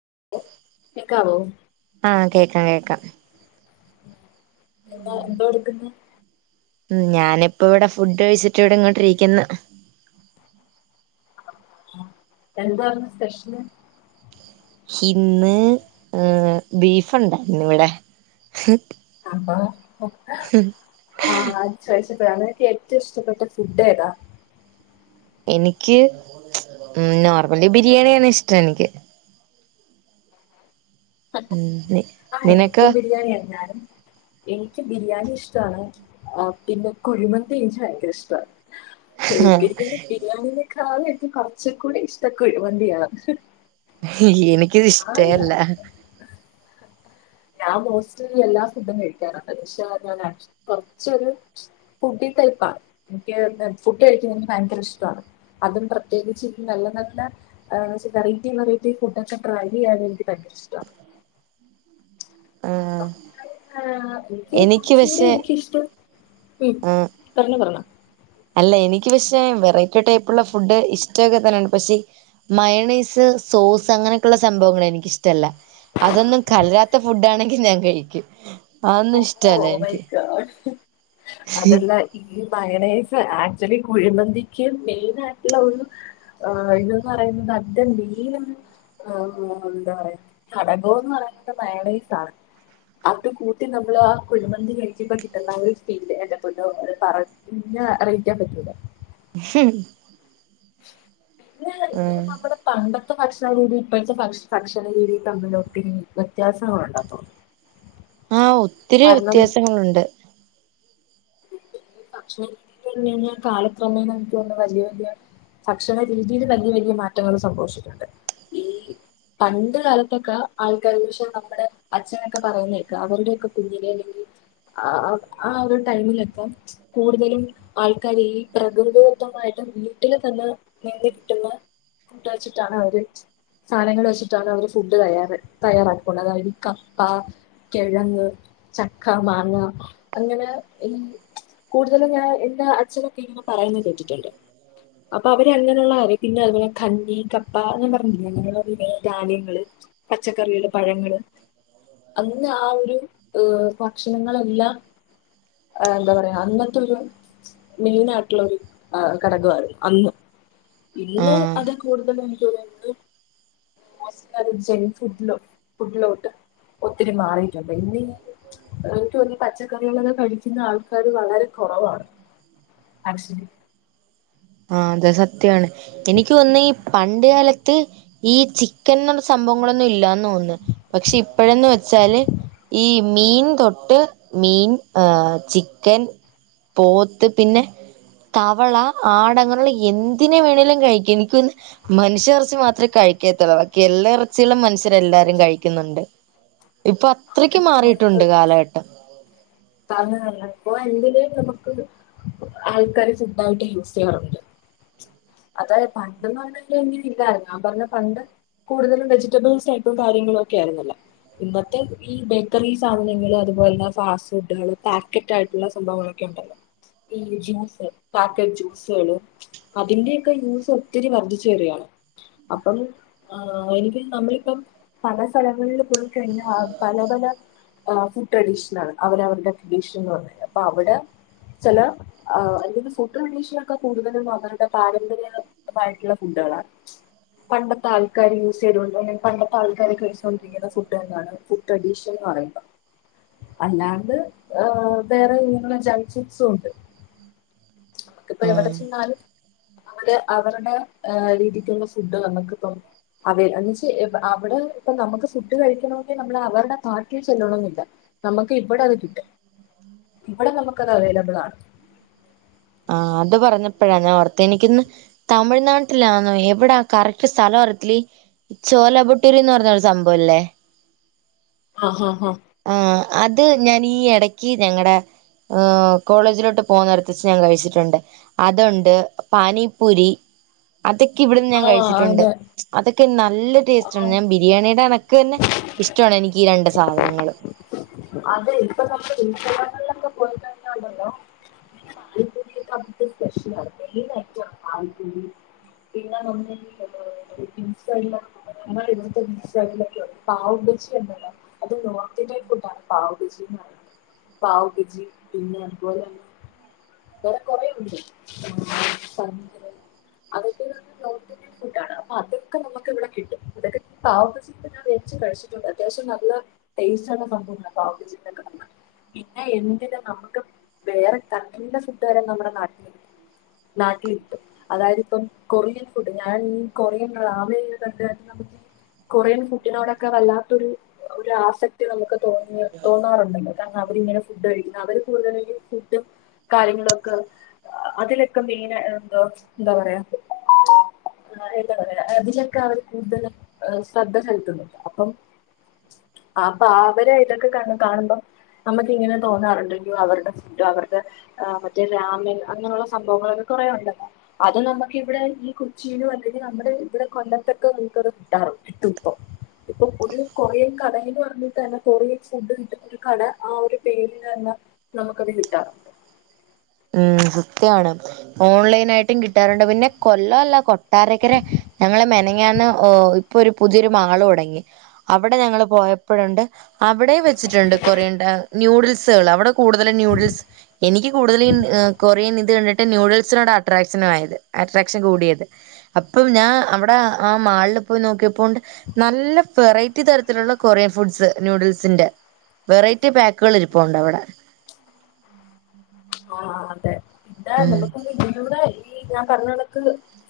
[unintelligible] [unintelligible] കേൾക്കാം എന്താ എന്തോ എടുക്കുന്നെ ഞാനിപ്പോ ഇവിടെ ഫുഡ്‌ കഴിച്ചിട്ട് ഇവിടെ ഇങ്ങോട്ട് ഇരിക്കുന്നു എന്താണ് സ്പെഷ്യൽ ഇന്ന് ഈഹ് ബീഫ് ഉണ്ടാര്ന്ന് ഇവിടെ ആഹ് [unintelligible] [unintelligible] നിനക്ക് ഏറ്റവും ഇഷ്ടപ്പെട്ട ഫുഡ്‌ ഏതാ എനിക്ക് നോർമലി ബിരിയാണിയാണ് ഇഷ്ടം എനിക്ക് ഉം ആഹ് നിനക്കോ എനിക്കും ബിരിയാണി എന്നാലും എ ക്ക് ബിരിയാണി ഇഷ്ടാണ് പിന്നെ കുഴിമന്തി എനിക്ക് ഭയങ്കര ഇഷ്ട എനിക്ക് [unintelligible] പിന്നെ ബിരിയാണിനേക്കാ [unintelligible] എനിക്ക് കുറച്ചുംകൂടി ഇഷ്ടം കുഴിമന്തി ആണ് എനിക്ക് അത് ഇഷ്ട്ടെ അല്ല ഞാൻ മോസ്റ്റ്ലി എല്ലാ ഫുഡും കഴിക്കാറുണ്ട് പക്ഷെ അത് ഞാൻ കുറച്ചൊരു ഫുഡ്‌ ടൈപ്പാണ് എനിക്ക് ഫുഡ് കഴിക്കുന്നത് എനിക്ക് ഭയങ്കര ഇഷ്ടമാണ് അതും പ്രത്യേകിച്ച് നല്ല നല്ല ഈഹ് വെറൈറ്റി വെറൈറ്റി ഫുഡൊക്കെ ട്രൈയ്യാൻ എനിക്ക് ഭയങ്കര ഇഷ്ടാണ് ആഹ് ആ എനിക്ക് കുറച്ചും കൂടി എനിക്കിഷ്ടം ഉം പറഞ്ഞോ പറയണ. അല്ലേ എനിക്ക് പക്ഷേ വെറൈറ്റി ടൈപ്പുള്ള ഫുഡ് ഇഷ്ടമൊക്കെ തന്നെയാണ്, പക്ഷേ മയണീസ്. സോസ് അങ്ങനെയൊക്കെയുള്ള സംഭവങ്ങൾ എനിക്ക് ഇഷ്ടമല്ല. അതൊന്നും കലരാത്ത ഫുഡ് ആണെങ്കിൽ ഞാൻ കഴിക്കും. അതൊന്നും ഇഷ്ടല്ല എനിക്ക് [unintelligible] അതെല്ല ഈ ഫ്രൈ റൈസ് ആക്ച്വലി കുഴിമന്തിക്ക് മെയിൻ ആയിട്ടുള്ള ഒരു ഇതന്ന് പറയുന്നത്. അതണ്ട് ഈ ആ എന്താ പറയ ഘടകോന്ന് പറയുന്നത് മയണീസാ അത്. നമ്മള് ആ കുഴിമന്തി കഴിക്കുമ്പ കിട്ടുന്ന ഒരു ഫീല് എന്റെ പൊന്നോ പറഞ്ഞ് അറിയിക്കാൻ പറ്റൂലാ.. ഹ്. [unintelligible] നമ്മുടെ പണ്ടൊ ഇപ്പ ഭക്ഷണ രീതി ഇപ്പോഴത്തെ ഭക്ഷണ രീതി തമ്മില് ഒത്തിരി വ്യത്യാസങ്ങളുണ്ട് അപ്പൊ. ആ ഒത്തിരി വ്യത്യാസങ്ങളുണ്ട്. [unintelligible] ഭക്ഷണ രീതിയിൽ വലിയ വലിയ മാറ്റങ്ങൾ സംഭവിച്ചിട്ടുണ്ട് ഈ പണ്ട് കാലത്തൊക്കെ ആൾക്കാര് പക്ഷെ നമ്മുടെ അച്ഛനൊക്കെ പറയുന്നകേൾക്ക അവരുടെയൊക്കെ കുഞ്ഞിലെ അല്ലെങ്കിൽ, ആ ആ ആ ഒരു. ടൈമിലൊക്കെ കൂടുതലും ആൾക്കാര് ഈ പ്രകൃതിദത്തമായിട്ട് വീട്ടിൽ തന്നെ. [unintelligible] കിട്ടുന്ന ഫുഡ് വെച്ചിട്ടാണ് അവര്. സാധനങ്ങൾ വെച്ചിട്ടാണ് അവര് ഫുഡ് തയ്യാ തയ്യാറാക്കുന്നത് അതായത് കപ്പ. കിഴങ്ങ്, ചക്ക, മാങ്ങ അങ്ങനെ. കൂടുതലും ഞാൻ എന്റെ അച്ഛനൊക്കെ ഇങ്ങനെ പറയുന്നത് കേട്ടിട്ടുണ്ട്. അപ്പൊ അവര് അങ്ങനെയുള്ള പിന്നെ അതുപോലെ കഞ്ഞി, കപ്പ എന്ന പറഞ്ഞില്ലേ, അങ്ങനെയുള്ള വിന ധാന്യങ്ങള്. പച്ചക്കറികള്. പഴങ്ങള്, അന്ന് ആ ഒരു ഏഹ് ഭക്ഷണങ്ങളെല്ലാം. എന്താ പറയാ അന്നത്തൊരു മെയിനായിട്ടുള്ളൊരു ഘടകമായിരുന്നു അന്നും. ഇന്ന് ആഹ് അതിൽ കൂടുതൽ എനിക്കു വേണ്ടി. [unintelligible] ഫുഡിലോട്ട് ഒത്തിരി മാറിട്ടുണ്ട്. എനിക്ക് തോന്നുന്നു പച്ചക്കറികളൊക്കെ കഴിക്കുന്ന ആൾക്കാര് വളരെ കുറവാണ്. അത് ശരി. ആ അതെ സത്യാണ് എനിക്ക് വന്നി പണ്ട് കാലത്ത് ഈ ചിക്കൻ എന്നുള്ള സംഭവങ്ങളൊന്നും ഇല്ലന്ന് തോന്നുന്നു. പക്ഷെ ഇപ്പോഴന്ന് വെ വച്ചാല് ഈ മീൻ തൊട്ട് മീൻ ആ ചിക്കൻ. പോത്ത് പിന്നെ തവള. ആട് അങ്ങനെയുള്ള എന്തിനെ വേണമേങ്കിലും കഴിക്കാം. എനിക്കൊന്ന് മനുഷ്യ ഇറച്ചി മാത്രമേ കഴിക്കാത്തെ തുള്ളു ബാക്കിയെല്ലാ നല്ല ഇറച്ചികളും മനുഷ്യരെല്ലാരും കഴിക്കുന്നുണ്ട് ഇപ്പൊ അത്രക്ക് മാറിട്ടുണ്ട് കാലഘട്ടം. തന്ന തന്ന അപ്പൊ എന്തില് നമുക്ക് ആൾക്കാര് ഫുഡായിട്ട് യൂസ് ചെയ്യാറുണ്ട്. അത് പണ്ട്ന്ന് പറഞ്ഞ് ഇങ്ങനെ ഇല്ലായിരുന്നു. ഞാൻ പറഞ്ഞ് പണ്ട്. കൂടുതലും വെജിറ്റബിൾസ് ആയിട്ടും കാര്യങ്ങളും ഒക്കെ ആരുന്നല്ലോ. ഇന്നത്തെ ഈ ബേക്കറി സാധനങ്ങൾ അതുപോലെ തന്നെ ഫാസ് ഫുഡുകള് പാക്കറ്റ് ആയിട്ടുള്ള സംഭവങ്ങളൊക്കെ ഉണ്ടല്ലോ. ഈ ജ്യൂസ് പാക്കറ്റ് ജ്യൂസുകളും അതിന്റെക്കെ ജ്യൂസ് ഒത്തിരി വർദ്ധിച്ചു വരിയാണ്. അപ്പം ആ എനിക്ക് നമ്മളിപ്പം പല സ്ഥലങ്ങളിൽ [unintelligible] പല പല ഫുഡ് ട്രഡീഷൻ ആണ് അവരവരുടെ ട്രഡീഷൻ എന്ന് പറഞ്ഞ് അപ്പൊ അവിടെ ചില അല്ലെങ്കിൽ ഫുഡ് ട്രണ്ടീഷനൊക്കെ കൂടുതലും അവരുടെ പാരമ്പര്യമായിട്ടുള്ള ഫുഡ് ട്ട്ള്ള പണ്ടത്തെ ആൾക്കാര് യൂസ് ചെയ്തണ്ട് പണ്ടത്തെ ആൾക്കാര് കഴിച്ചൊണ്ടിരിക്കുന്ന ഫുഡെന്താണ് ട്രഡിഷന് പറയുംമ്പ അല്ലാണ്ട് വേറെ ഇങ്ങുള്ള ജെഗ് ചിപ്സുംണ്ട്. നമക്കിപ്പോ എവിടെ ഉം ചെന്നാലും അവര് അവരുടെ രീതിക്കുള്ള ഫുഡ് നമ്മക്ക് തന്നു അതെ എന്ന് വെച്ച് അവിടെ നമുക്ക് ഫുഡ് കഴിക്കണമെങ്കിൽ നമ്മള് അവരുടെ കാൽകെ ചെല്ലണന്നില്ല നമുക്ക് ഇവിടെ അത് കിട്ടും ഇവിടെ നമുക്ക് അത് അവൈലബിൾ ആണ് ആഹ അത് പറഞ്ഞപ്പോഴാ ഞാൻ ഓർത്തെ എനിക്കിന്ന് തമിഴ്നാട്ടിലാന്നോ എവിടാ കറക്റ്റ് സ്ഥലം ല്ല ചോലപുട്ടൂരിന്ന് പറഞ്ഞൊരു സംഭവംല്ലേ. ആ ആ ആ ആ അത് ഞനീ ഈ ഇടക്ക് ഞങ്ങളടെ കോളേജിലോട്ട് പോകുന്നിട്ടത് വെച്ച് ഞാൻ കഴിച്ചിട്ടുണ്ട് അതുണ്ട്, പാനിപ്പുരി അതൊക്കെ ഇവിടുന്ന് ഞാൻ ആ കഴിച്ചിട്ടുണ്ട് അതെ അതൊക്കെ നല്ല ടേസ്റ്റ് ആ ആണ് ഞാൻ ബിരിയാണിയുടെ ക്കന്നെ ഇഷ്ടമാണ് എനിക്ക് രണ്ട് സാധനങ്ങൾ. അതെ ഇപ്പൊ നമ്മള് [unintelligible] കഴിഞ്ഞാണ്ടല്ലോ [inaudible] [inaudible] [inaudible] പാവ് ബജി എ അത് നോർത്ത് ഇന്ത്യൻ ഫുഡ് ആണ് പാവ് ബജിന്ന് പറയുന്നത്. പാവ് ബെജി പിന്നെ അതുപോലെന്നെ ങ്ങനെ കൊറെണ്ട് [unintelligible] അതൊക്കെ നോർത്ത് ഇന്ത്യൻ ഫുഡ്‌ ആണ് അപ്പ അതൊക്കെ നമുക്ക് ഇവിടെ കിട്ടും അതക്കെ വെച്ച് കഴിച്ചിട്ടുണ്ട് അത്യാവശ്യം നല്ല ടേസ്റ്റ് ആണ് സംഭവ പാവജിക്കെ പിന്നെ എന്തിന് നമുക്ക് വേറെ [unintelligible] ഫുഡ് വരെ നമ്മുടെ നാട്ടില്ണ്ട് നാട്ടിൽ കിട്ടുംമഅതായത് ഇപ്പം കൊറിയൻ ഫുഡ് ഞാൻ ഈ കൊറിയൻ രവിലെ കണ്ട കൊറിയൻ ഫുഡിനോടൊക്കെ വല്ലാത്തൊരു ഒരു ആസക്തി നമുക്ക് തോന്നി തോന്നാറുണ്ടല്ലോ കാരണം അവരിങ്ങനെ ഫുഡ് കഴിക്കുന്ന അവര് കൂടുതലും ഫുഡും കാര്യങ്ങളൊക്കെ അതിലൊക്കെ മെയിൻ എന്തോ എന്താ പറയാ ന്താ പറയാ അതിലൊക്കെ അവർ കൂടുതലും ശ്രദ്ധ ചെലുത്തുന്നുണ്ട് അപ്പം അപ്പൊ അവര് ഇതൊക്കെ കാ കാണുമ്പം നമുക്ക് ഇങ്ങനെ തോന്നാറുണ്ട് അവരുടെ ഫുഡ് അവരുടെ മറ്റേ രാമൻ അങ്ങനെയുള്ള സംഭവങ്ങളൊക്കെ കുറേ ഉണ്ടല്ലോ അത് നമുക്ക് ഇവിടെ ഈ കൊച്ചിയിലും അല്ലെങ്കിൽ നമ്മുടെ ഇവിടെ കൊല്ലത്തൊക്കെ നിങ്ങക്കത് കിട്ടാറുണ്ട് കിട്ടും ഇപ്പം ഇപ്പൊ ഒരു കൊറിയൻ കട എന്ന് പറഞ്ഞിട്ട് തന്നെ കൊറിയൻ ഫുഡ് കിട്ടുന്ന ഒരു കട ആ ഒരു പേരില് തന്നെ നമുക്കത് കിട്ടാറുണ്ട് ഉം കൃത്യാണ് ഓൺലൈൻ ആയിട്ടും കിട്ടാറുണ്ട് പിന്നെ കൊല്ലല്ല കൊട്ടാരക്കരെ ഞങ്ങള് മെനഞ്ഞാന്ന് ഇപ്പൊ ഒരു പുതിയൊരു മാള് തുടങ്ങി അവിടെ ഞങ്ങള് പോയപ്പോഴ്ണ്ട് അവിടെ വെച്ചിട്ടുണ്ട് കൊറേണ്ട നൂഡിൽസുകൾ അവിടെ കൂടുതലും ന്യൂഡിൽസ് എനിക്ക് കൂടുതല്. കൊറിയൻ ഇത് കണ്ടിട്ട് നൂഡിൽസിനോട് അട്രാക്ഷൻ ആയത് അട്രാക്ഷൻ കൂടിയത് അപ്പം ഞാൻ. അവിടെ ആ മാളിൽ പോയി നോക്കിയപ്പോണ്ട് നല്ല വെറൈറ്റി തരത്തിലുള്ള കൊറിയൻ ഫുഡ്സ് നൂഡിൽസ് വെറൈറ്റി പാക്കുകൾ ഇരിപ്പോ ഉണ്ട് അവിടെ ആ അതെ ഉം [unintelligible] ഈ ഞാൻ പറഞ്ഞണക്ക്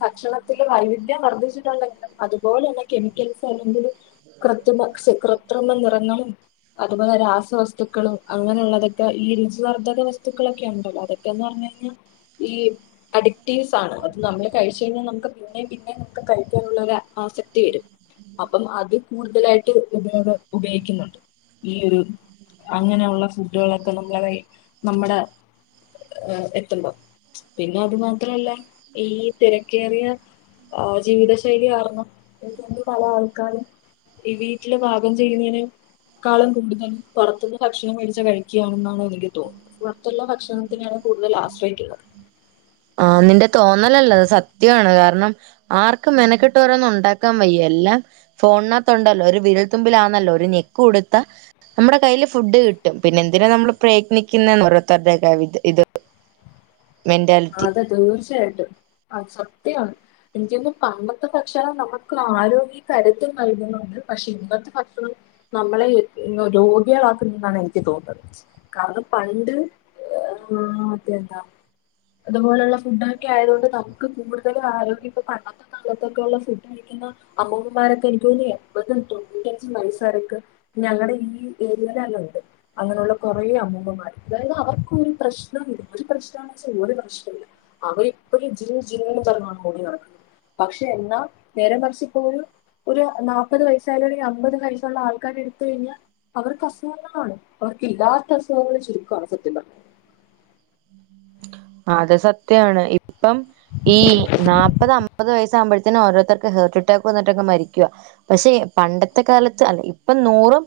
ഭക്ഷണത്തില് വൈവിധ്യം വർദ്ധിച്ചിട്ടുണ്ടെങ്കിലും അതുപോലെ തന്നെ കെമിക്കൽസ് കൃത്രിമ കൃത്രിമ നിറങ്ങളും അതുപോലെ രാസവസ്തുക്കളും അങ്ങനെയുള്ളതൊക്കെ ഈ രുചി വർദ്ധക വസ്തുക്ക [unintelligible] ണ്ട് അതൊക്കെന്ന് പറഞ്ഞ് കഴിഞ്ഞാ ഈ അഡിക്റ്റീവ്സ് ആണ് അത് നമ്മള് കഴിച്ചഴിഞ്ഞാ നമുക്ക് പിന്നേ പിന്നെ നമുക്ക് കഴിക്കാനുള്ള ആസക്തി വരും. അപ്പം അത് കൂടുതലായിട്ട് ഉപയോഗ ഉപയോഗിക്കുന്നുണ്ട് ഈ ഒരു അങ്ങനെയുള്ള ഫുഡുകളൊക്കെ നമ്മളെ വയ് നമ്മുടെ ഏത്തുമ്പോ പിന്നെ അത് മാത്രല്ല ഈ തിരക്കേറിയ ആ ജീവിത ശൈലി കാരണം പല ആൾക്കാരും ഈ വീട്ടില് പാകം ചെയ്യുന്നനെ ക്കാളം കൂടുതൽ പുറത്തുനിന്ന് ഭക്ഷണം മേടിച്ച് കഴിക്കുകയാണെന്നാണ് എനി ക്ക് തോന്ന് പുറത്തുള്ള ഭക്ഷണത്തിനാണ് കൂടുതൽ ആശ്രയിക്കുക ആ നിന്റെ തോന്നലല്ലത് സത്യമാണ് കാരണം ആർക്കും മെനക്കെട്ട് ഓരോന്ന് ഉണ്ടാക്കാൻ വയ്യാ എല്ലാം ഫോണിനത്തുണ്ടല്ലോ ഒരു വിരൽ തുമ്പിലാന്നല്ലോ ഒരു നെക്ക് കൊടുത്താ നമ്മുടെ കയ്യില് ഫുഡ് കിട്ടും പിന്നെ എന്തിനാണ് നമ്മൾ പ്രയത്നിക്കുന്നേ ഓരോത്തരുടെ ഇത് മെന്റാലിറ്റി അതെ തീർച്ചയായിട്ടും അത് സത്യമാണ് എനിക്കൊന്ന് പണ്ടത്തെ ഭക്ഷണം നമുക്ക് ആരോഗ്യ കരുത്തും നൽകുന്നതാണ് പക്ഷെ ഇന്നത്തെ ഭക്ഷണം നമ്മളെ രോഗികളാക്കുന്ന എന്നാണ് എനിക്ക് തോന്നുന്നത് കാരണം പണ്ട് മറ്റേഎന്താ അതുപോലെയുള്ള ഫുഡ് ഒക്കെ ആയതുകൊണ്ട് നമുക്ക് കൂടുതലും ആരോഗ്യം ഇപ്പൊ പണ്ടത്തെക്കാളും ഫുഡ് കഴിക്കുന്ന അമ്മൂമ്മമാരൊക്കെ എനിക്ക് തോന്നുന്നേ എൺപതും തൊണ്ണൂറ്റാഞ്ച് വയസ്സ് വരക്ക് ഈ ഏരിയലല്ലാ അങ്ങനെയുള്ള കുറേ അമ്മൂമ്മമാർ അതായത് അവർക്കു ഒരു പ്രശ്നം പ്രശ്ന വെച്ചാൽ ഒരു പ്രശ്നമില്ല അവരിപ്പോഴും ജില്ല് ജില്ല് എന്ന്‌ പറഞ്ഞാണ് ഓടി നടക്കുണ്ണാത് പക്ഷെ എന്നാ നേരെ മറിച്ച് ഇപ്പോ ഒരു ഒരു നാല്പ്പത് വയസ്സായല്ലെിൽ അമ്പത് വയസ്സുള്ള ആൾക്കാർ എടുത്ത കഴിഞ്ഞാൽ അവർക്ക് അസുഖങ്ങളാണ് അവർക്കില്ലാത്ത അസുഖങ്ങള് ചുരുക്കമാണ് സത്യം പറഞ്ഞ അത് സത്യാണ് ഇപ്പം ഈ നാല്പത് അമ്പത് വയസ്സ് ആകുമ്പോഴത്തേനും ഓരോരുത്തർക്ക് ർട്ട് അറ്റാക്ക് വന്നിട്ടൊക്കെ മരിക്കവാ പക്ഷെ പണ്ടത്തെ കാലത്ത് അല്ല ഇപ്പൊ നൂറും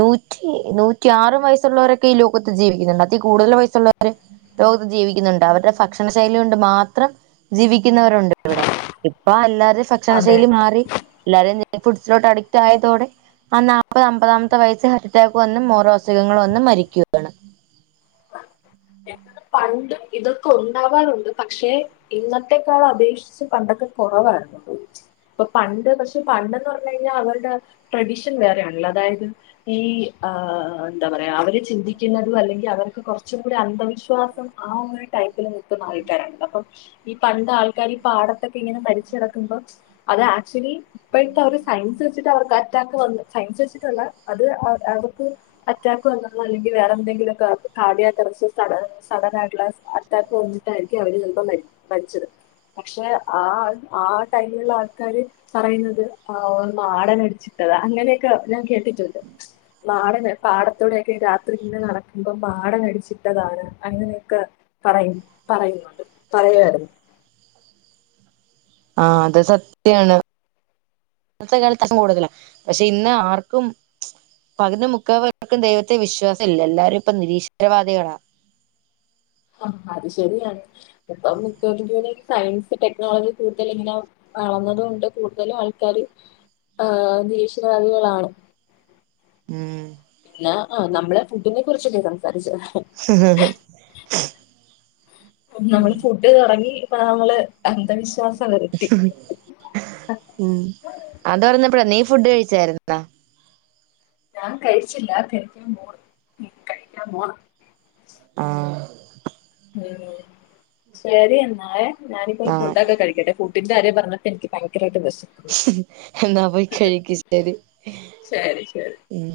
നൂറ്റി നൂറ്റിയാറ് വയസ്സുള്ളവരൊക്കെ ഈ ലോകത്ത് ജീവിക്കുന്നുണ്ട് അതി കൂടുതൽ വയസുള്ളവര് ലോകത്ത് ജീവിക്കുന്നുണ്ട് അവരുടെ ഭക്ഷണ ശൈലി കൊണ്ട് മാത്രം ജീവിക്കുന്നവരുണ്ട് ഇവിടെ ഇപ്പ അല്ലാ അതെ ഭക്ഷണശൈലി മാറി എല്ലാരും ജങ്ക് ഫുഡ് അഡിക്റ്റ് ആയതോടെ ആ നാൽപ്പത് അമ്പതാമത്തെ വയസ്സിൽ ഹാർട്ട് അറ്റാക്ക് വന്നും ഓരോ അസുഖങ്ങൾ ഒന്നു മരിക്കുവയാണ് പണ്ട് ഇതൊക്കെ ഉണ്ടാവാറുണ്ട് പക്ഷെ ഇന്നത്തേക്കാൾ അപേക്ഷിച്ച് പണ്ടൊക്കെ കുറവാണ് പണ്ട് പക്ഷെ പണ്ടന്ന് പറഞ്ഞ് കഴിഞ്ഞാൽ അവരുടെ ട്രഡിഷൻ വേറെ അതായത് ഈ എന്താ പറയാ അവര് ചിന്തിക്കുന്നതു അല്ലെങ്കിൽ അവർകൊറച്ച് ഒരു അന്ധവിശ്വാസം ആ ഒരു ടൈപ്പിൽനിൽക്കുന്ന ആൾക്കാരണ് അപ്പം ഈ പണ്ട് ആൾക്കാര് ഈ പാടത്ത് ഇങ്ങനെ പനിച്ചടക്കുമ്പോൾ അത് ആക്ച്വലി ഇപ്പോഴത്തെ ഒരു സയൻസ് വെച്ചിട്ട് അവർക്ക് അറ്റാക്ക് വന്ന് സയൻസ് വെച്ചിട്ടുല്ല അത് അറ്റാക്ക് വന്നള്ള അല്ലെങ്കിൽ വേറെന്തെങ്കിലൊക്ക കാർഡിയാക് സഡൻ ആയിട്ടുള്ള സാ അറ്റാക്ക് വന്നിട്ടായിരിക്കു അവര് ചിലപ്പോ മരിച്ചത് പക്ഷെ ആ ആ ടൈമുള്ള ആൾക്കാര് പറയുന്നത് ആ മാടൻ അടിച്ചിട്ട് അങ്ങനെയൊക്കെ ഞാൻ കേട്ടിട്ടുണ്ട് മാടനെ പാടത്തോടെക്കെ രാത്രി ഇങ്ങനെ നടക്കുമ്പോ മാടനടിച്ചിട്ടതാണ് അങ്ങനെയൊക്കെ പറയും പറയുന്നുണ്ട് പറയരുന്നു ആ അത് സത്യാണ് ഇന്നത്തെ കാലത്തക്കും കൂടുതലാ പക്ഷെ ഇന്ന് ആർക്കും പകുതി മുക്കാൽ പേർക്കും ദൈവത്തെ വിശ്വാസം ഇല്ല എല്ലാരും ഇപ്പൊ നിരീശ്വരവാദികളാ ആ അത് ശരിയാണ് ഇപ്പ മിക്കവാറും സയൻസ് ടെക്നോളജി കൂടുതൽ ഇങ്ങനെ അള്ളന്നതൊണ്ട് കൂടുതലും ആൾക്കാര് ആ നിരീശ്വരവാദികളാണ് ഉം പിന്നെ ആ നമ്മള് ഫുഡിനെ കുറിച്ചല്ലേ സംസാരി ച്ചേ നമ്മൾ ഫുഡ് കറങ്ങി അപ്പൊ നമ്മള് അന്ധവിശ്വാസം വരുത്തി ഉം അത് പറഞ്ഞപ്പഴാ നീ ഫുഡ് കഴിച്ചായിരുന്നോ ഞാൻ കഴിച്ചില്ല കഴിക്കാൻ പോണ് ഉം കഴിക്കാൻ പോണ് ആ ഉം ശെരി എന്നാലെ ഞാനിപ്പോ ആഹ് ഫുഡൊക്കെ കഴിക്കട്ടെ ഫു ഡിന്റെ കാര്യം പറഞ്ഞപ്പ എനിക്ക് ഭയങ്കരായിട്ട് വെശ് എന്നാ പൊയ് കഴിക്ക് ശെരി ശരി ശരി ഉം